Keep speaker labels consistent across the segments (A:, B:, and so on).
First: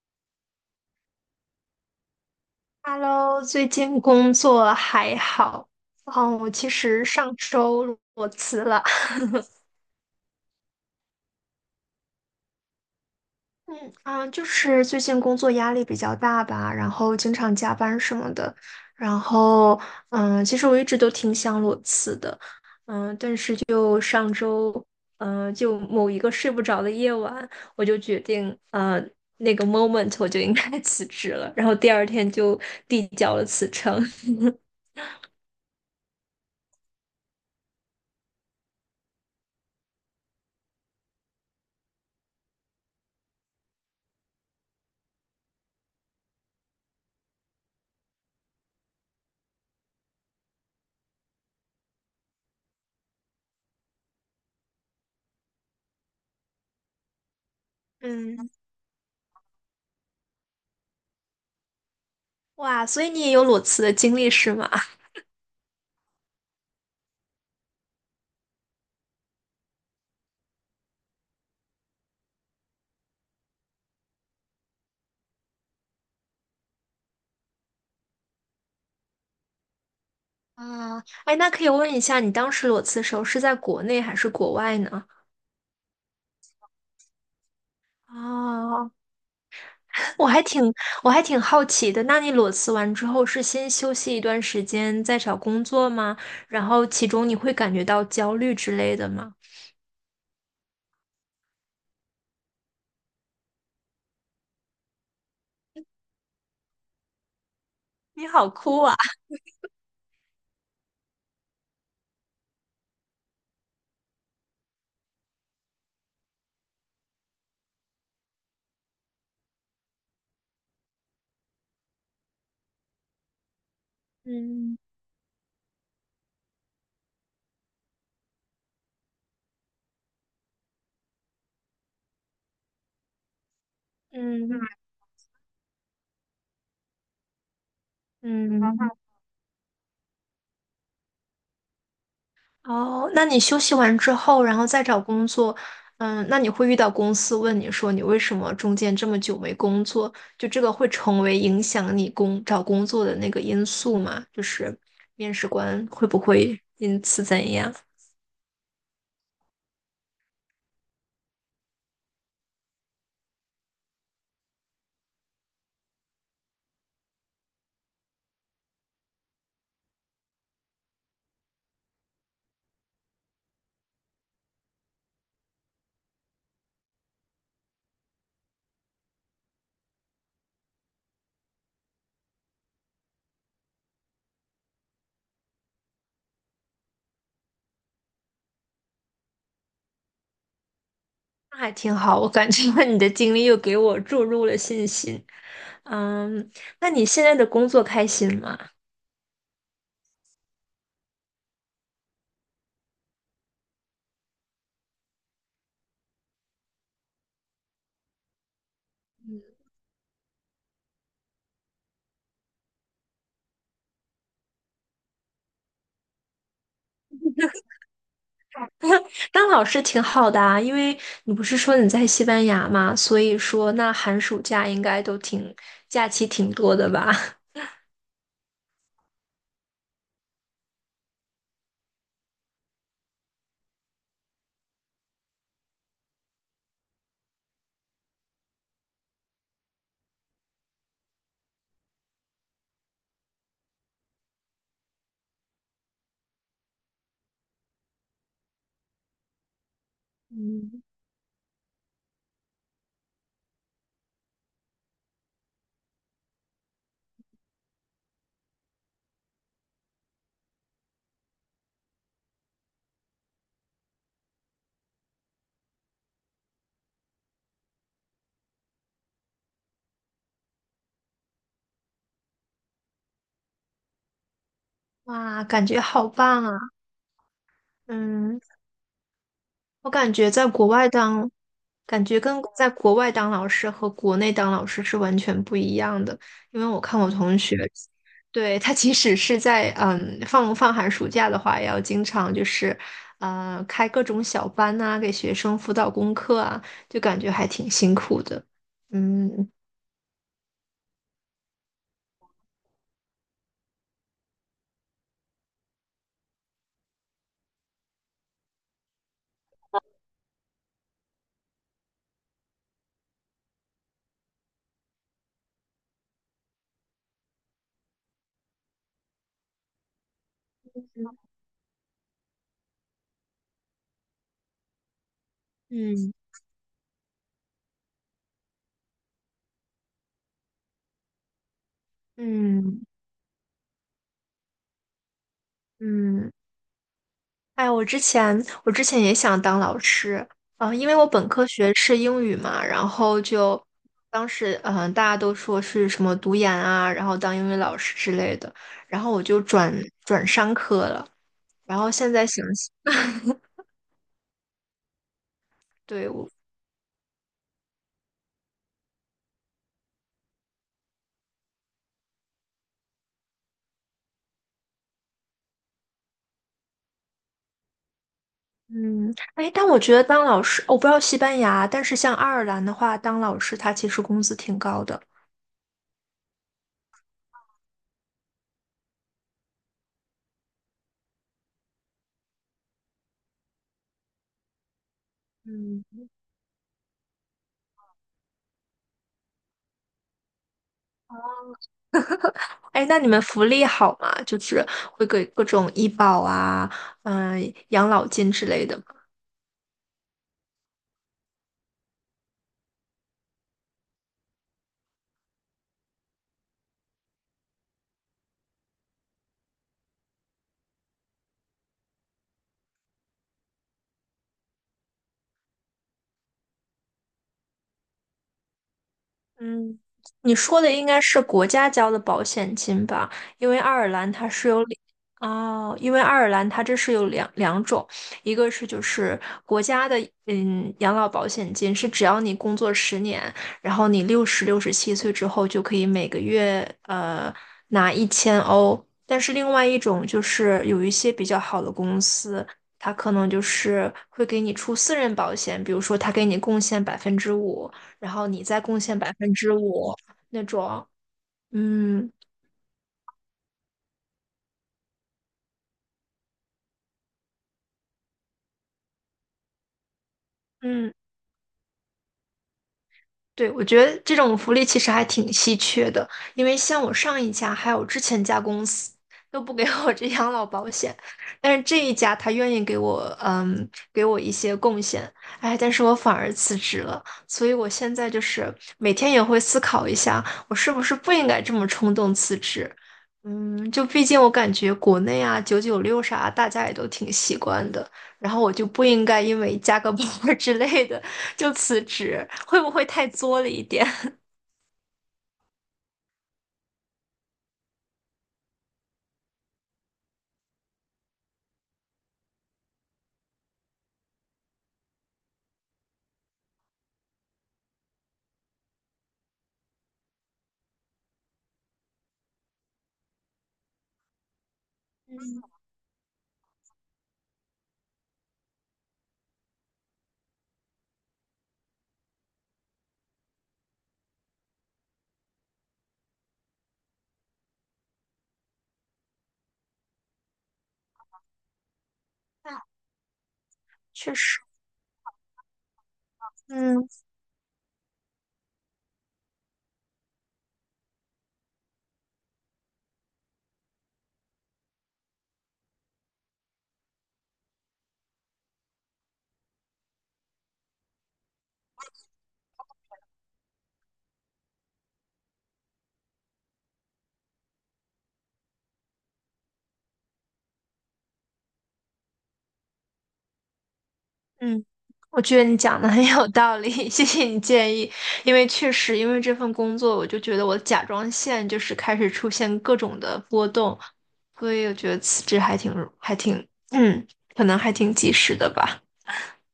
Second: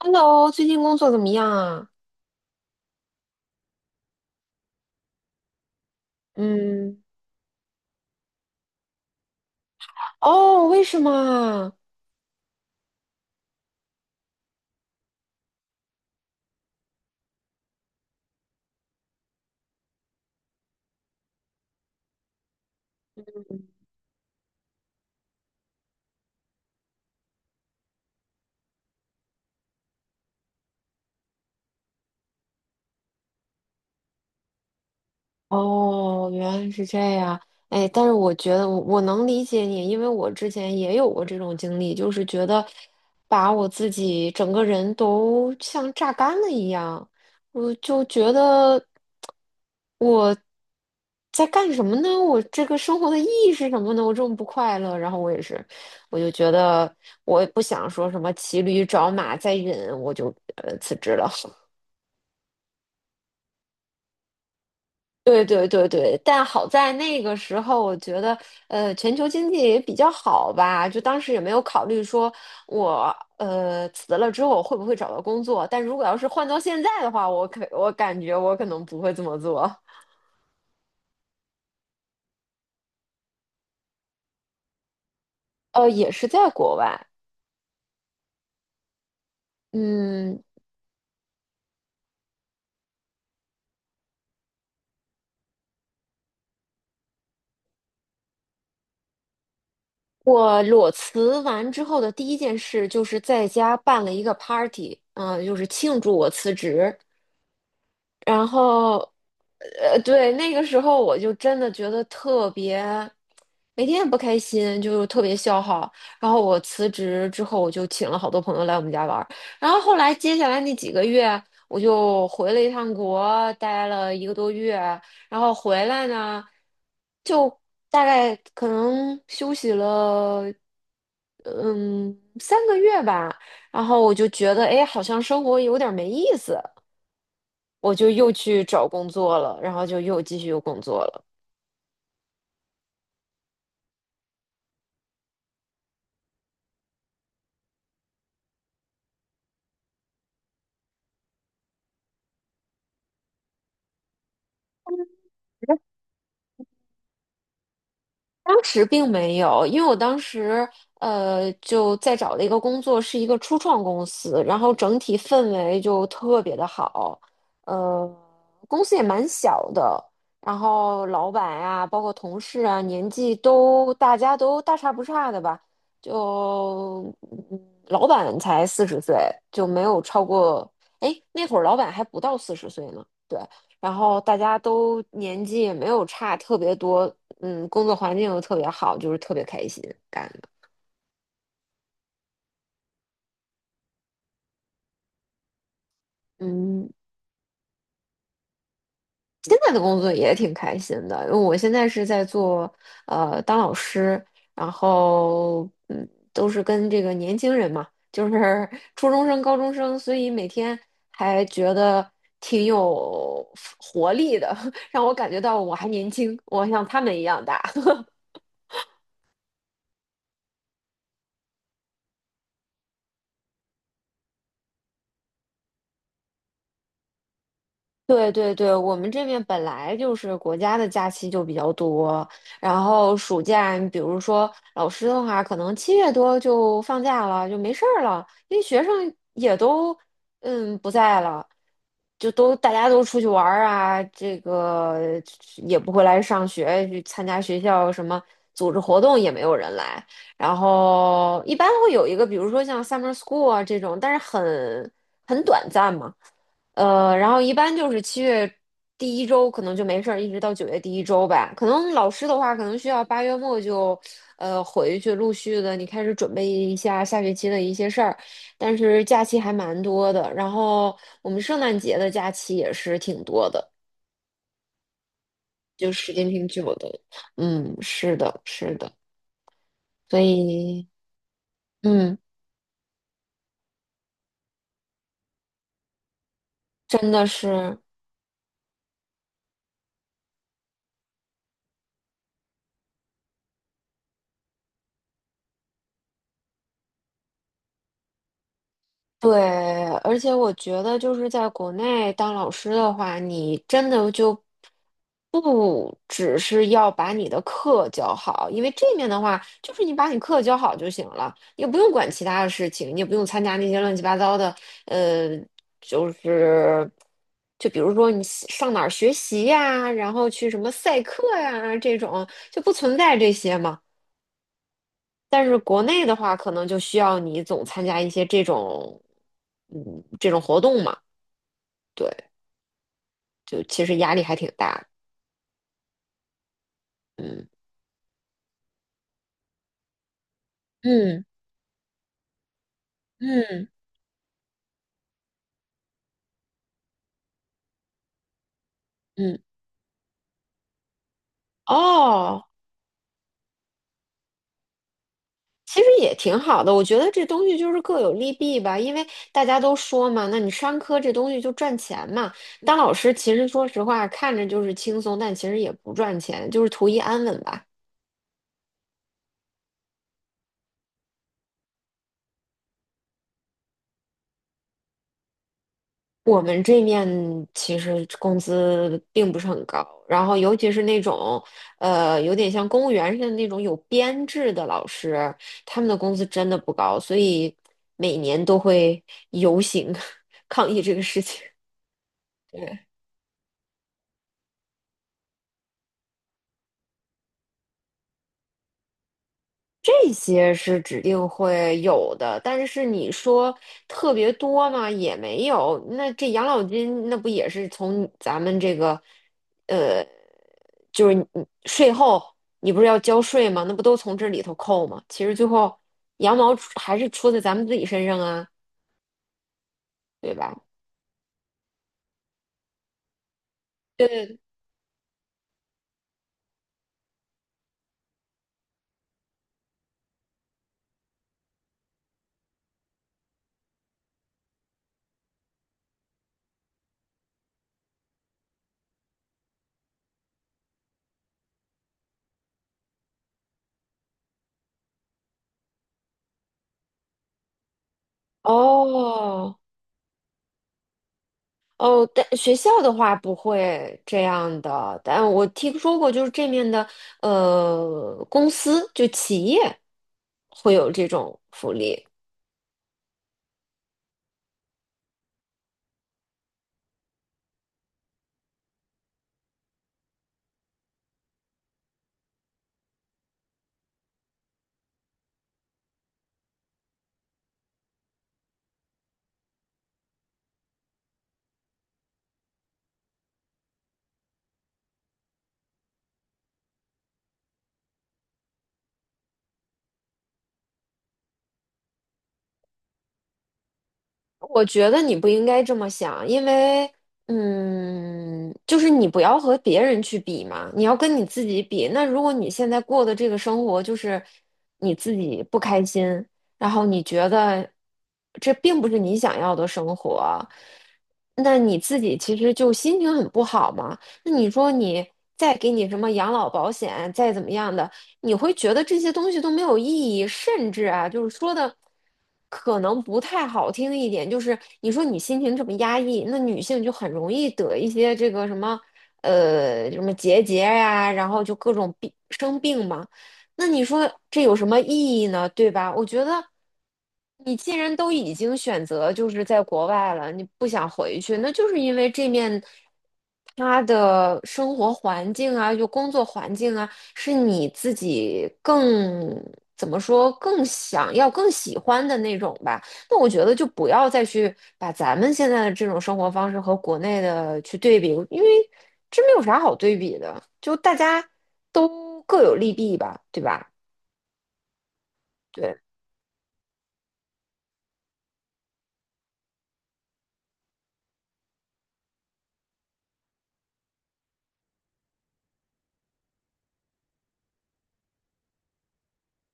A: Hello，最近工作怎么样啊？
B: Hello，最近工作还好？哦，我其
A: 嗯。
B: 实上周裸辞了。
A: 哦，为什么啊？
B: 嗯啊，就是最近工作压力比较大吧，然后经常加班什么的。然后，其实我一直都挺想裸辞的。就上周，就某一个睡不着的夜晚，我就决定，那个 moment 我就应该 辞职了。然后第二天就递交了辞呈。
A: 哦，原来是这样。哎，但是我觉得我能理解你，因为我之前也有过这种经历，就是觉得把我自己整个人都像榨干了一样，我就觉得我在干什么呢？我这个生活的意义是什么呢？我这么不快乐，然后我也是，我就觉得我也不想 说什么
B: 嗯，
A: 骑驴找马再忍，我就辞职了。
B: 哇，所以你也有裸辞的经历是吗？
A: 对对对对，但好在那个时候，我觉得，全球经济也比较好吧，就当时也没有考虑说我，辞了之后会不会找到工作。但如果要是换到现在的话，我感觉我可能不会这么做。
B: 啊，哎，那可以问一下，你当时裸辞的时候是在国内还是国外呢？
A: 也是在国外。
B: 啊，我
A: 嗯。
B: 还挺我还挺好奇的。那你裸辞完之后是先休息一段时间再找工作吗？然后其中你会感觉到焦虑之类的吗？
A: 我裸辞完之后的第一件事就是在家办了一个 party，就是庆祝我辞职。
B: 你
A: 然
B: 好酷啊！
A: 后，对，那个时候我就真的觉得特别，每天也不开心，就特别消耗。然后我辞职之后，我就请了好多朋友来我们家玩儿。然后后来接下来那几个月，我就回了一趟国，待了一个多月。
B: 嗯
A: 然后回来呢，就大概可能休息了，嗯，3个月吧。然后我就觉得，
B: 嗯
A: 哎，好像生活有点儿没意思。我就又去找
B: 嗯。
A: 工作了，然后就又继续又工作了。
B: 哦，那你休息完之后，然后再找工作，那你会遇到公司问你说你为什么中间这么久没工作？就这个会成为影响你找工作的那个因素吗？就是面试官会不会因此怎样？
A: 当时并没有，因为我当时就在找的一个工作是一个初创公司，然后整体氛围就特别的好。呃，公司也蛮小的，然后老板啊，包括同事啊，年纪都大家都大差不差的吧，就老板才四十岁，就没有超过。哎，那会儿老板还不到四十岁呢。对。然后大家都年纪也没有差特别多，工作环境又特别好，就是特别开心干的。
B: 那还挺好，我感觉 你的经历又给我注入了信心。嗯，
A: 嗯。
B: 那你现在的工作开心吗？
A: 现在的工作也挺开心的，因为我现在是在做当老师，然后都是跟这个年轻人嘛，就是 初中生、高中生，所以每天还觉得挺有活力的。让我感觉到我还年轻，我像他们一样大。
B: 当老师挺好的啊，因为你不是说你在西班牙嘛，所以说那寒暑假应该都挺，假期挺多的吧？
A: 对对对，我们这边本来就是国家的假期就比较多。然后暑假，你比如说老师的话，可能七月多就放假了，就没事儿了，因为学生也都不在了，就都大家都出去玩儿啊，这个也不回来上学，去参加学校什么组织活动也没有人来，然后一般会有一个，比如说像 summer school 啊这种，但是很短暂嘛。然后一般就是七月第一周可能就没事儿，一直到9月第一周吧。可能老师的话，可能需要8月末就，回去陆续的你开始准备一下下学期的一些事儿。但是假期还蛮多的，然后我们圣诞节的假期也是挺多的，
B: 哇，感觉
A: 就
B: 好
A: 时间
B: 棒
A: 挺
B: 啊！
A: 久的。嗯，是
B: 嗯，
A: 的，是的，
B: 我感
A: 所
B: 觉在国
A: 以
B: 外当，感
A: 嗯，
B: 觉跟在国外当老师和国内当老师是完全不一样的。因为我看
A: 真
B: 我
A: 的
B: 同学，
A: 是。
B: 对，他即使是在放寒暑假的话，也要经常就是开各种小班呐、给学生辅导功课啊，就感觉还挺辛苦的。
A: 对，
B: 嗯
A: 而且我觉得就是在国内当老师的话，你真的就不只是要把你的课教好，因为这面的话，就是你把你课教好就行了，也不用管其他的事情，你也不用参加那些乱七八糟的。呃，就是就比如说你喜上哪儿学习呀，然后去什么赛课呀这种，就不存在这些嘛。但是国内
B: 嗯。
A: 的话，可能就需要你总参加一些这种，嗯，这种活动嘛。对，
B: 嗯
A: 就其实压力还挺大的。
B: 嗯。
A: 嗯
B: 哎，我之前也想当老师，啊，因为我
A: 嗯
B: 本科学是英语嘛，然后就
A: 嗯
B: 当时大家都说是什么读研啊，然后当英语老师之类的，然后我
A: 嗯。
B: 就转商科了，然后现在想
A: 哦，
B: 想，
A: 其实
B: 对
A: 也
B: 我
A: 挺好的。我觉得这东西就是各有利弊吧，因为大家都说嘛，那你商科这东西就赚钱嘛。当老师其实说实话，看着就是轻松，但其实也不赚钱，就是图一安稳吧。
B: 嗯，哎，但我觉得当老师，哦我不知道西班牙，但是像爱尔兰的话，当老师他其实工资挺高的。
A: 我们这面其实工资并不是很高，然后尤其是那种，有点像公务员似的那种有编制的老师，他
B: 嗯，
A: 们的工资真的不高，所以每年都会游行 抗议这个事情。
B: 哎，
A: 对，
B: 那你们福利好吗？就是会给各种医保啊，养老金之类的。
A: 这些是指定会有的，但是你说特别多嘛，也没有。那这养老金那不也是从咱们这个？呃。就是你税后你不是要交税吗？那不都从这里头扣吗？其实最后羊毛出还是出在咱们自己身上啊，
B: 嗯，
A: 对
B: 你
A: 吧？
B: 说的应该是国家交的保险金吧？因为爱尔
A: 对
B: 兰
A: 对
B: 它
A: 对。
B: 是有两哦，因为爱尔兰它这是有两种，一个是就是国家的养老保险金是只要你工作10年，然后你67岁之后就可以每个月拿1000欧，但是另外一种就是有一些比较好的公司。它可能就是会给你出私人保险，比如说它给你贡献百分之五，然后你再贡献百分之
A: 哦
B: 五那种，
A: 哦，
B: 嗯
A: 但学校的话不会这样的，但我听说过，就是这面的公司就企业会有
B: 嗯，
A: 这种福利。
B: 对，我觉得这种福利其实还挺稀缺的，因为像我上一家还有之前一家公司都不给我这养老保险，但是这一家他愿意给我一些贡献，哎，但是我反而辞职了，所以我现在就是每天也会思考一下，我是不是不应该这么冲动辞职。嗯，就毕竟我感觉国内啊，996啥，大家也都挺习惯的。然后我就不应该因为加个 班儿之类的就辞职，会不会太作了一点？
A: 我觉得你不应该这么想，因为，就是你不要和别人去比嘛，你要跟你自己比。那如果你现在过的这个生活就是你自己不开心，然后你觉得这并不是你想要的生活，那你自己其实就心情很不好嘛。那你说你
B: 嗯
A: 再给你什么养老保险，再怎么样的，你会觉得这些东西都没有意义。甚至啊，就是说的可能不太好听一点，就是你说你心情这么压抑，那女性就很容易得一些这个什么什么结节呀、然后就各种病生病嘛。那你说
B: 确实，
A: 这有什么意义呢？对吧？我觉得
B: 嗯
A: 你既然都已经选择就是在国外了，你不想回去，那就是因为这面他的生活环境啊，就工作环境啊，是你自己更怎么说更想要、更喜欢的那种吧。那我觉得就不要再去把咱们现在的这种生活方式和国内的去对比，因为这没有啥好对比的，就大家都各有利弊吧，对吧？
B: 嗯，我觉得你
A: 对。
B: 讲的很有道理，谢谢你建议。因为确实，因为这份工作，我就觉得我甲状腺就是开始出现各种的波动，所以我觉得辞职还挺还挺，嗯，可能还挺及时的吧。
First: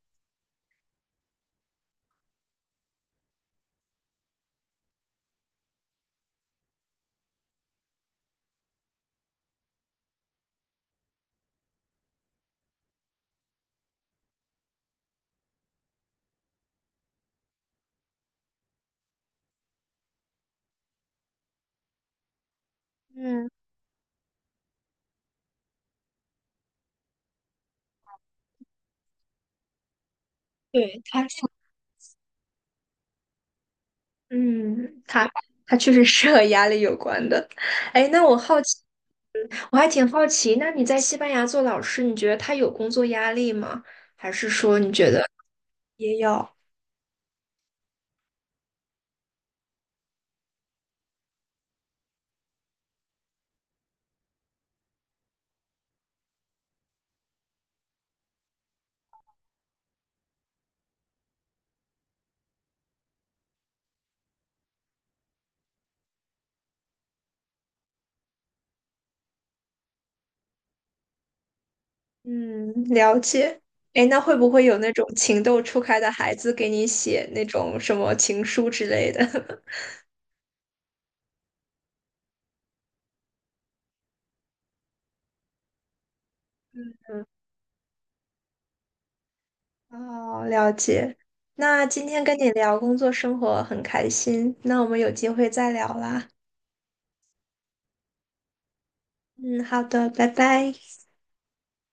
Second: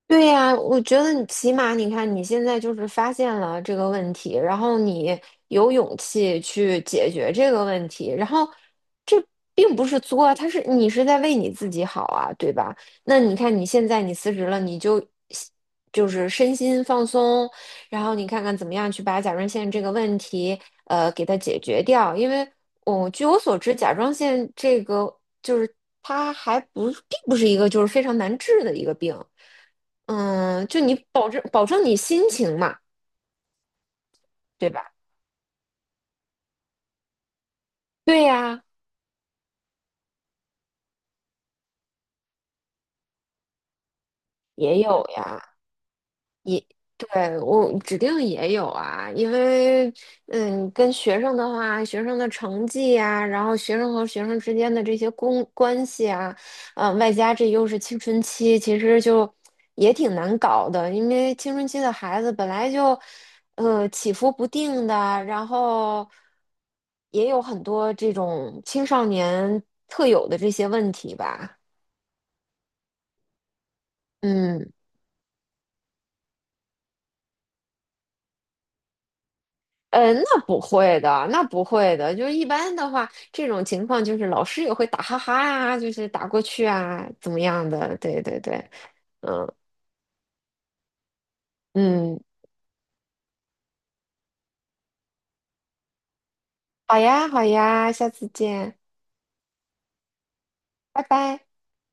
A: 对呀，我觉得你起码你看你现在就是发现了这个问题，然后你有勇气去解决这个问题，然后这并不是作，他是你是在为你自己好啊，对吧？那你看你现在你辞职了，你就就是身心放松，然后你看看怎么样去把甲状腺这个问题给它解决掉，因为据我
B: 嗯，
A: 所知，甲状腺这个就是它还不并不是一个就是非常难治的一个病。嗯，就你
B: 对，他
A: 保证
B: 这
A: 保证你心情嘛，对吧？
B: 嗯，他他确实是和压力有关的。哎，
A: 对
B: 那
A: 呀。
B: 我还挺好奇，那你在西班牙做老师，你觉得他有工作压力吗？还是
A: 也
B: 说你
A: 有
B: 觉得
A: 呀，
B: 也有？
A: 对，我指定也有啊，因为跟学生的话，学生的成绩呀、然后学生和学生之间的这些公关系啊，外加这又是青春期，其实就也挺难搞的，因为青春期的孩子本来就起伏不定的，然后也有很多这种青少年特有的这些问题吧。
B: 嗯，了解。哎，那会不会
A: 嗯。
B: 有那种情窦初开的孩子给你写那种什么情书之类的？
A: 那不会的，那不会的。就是一般的话，这种情况就是老师也会打哈哈呀、就是打过去啊，怎么样的？对对对。嗯
B: 哦，了解。那今
A: 嗯，
B: 天跟你聊工作生活很开心，那我们有机会再聊啦。
A: 好呀好呀，下次见，
B: 嗯，好的，拜拜。
A: 拜拜。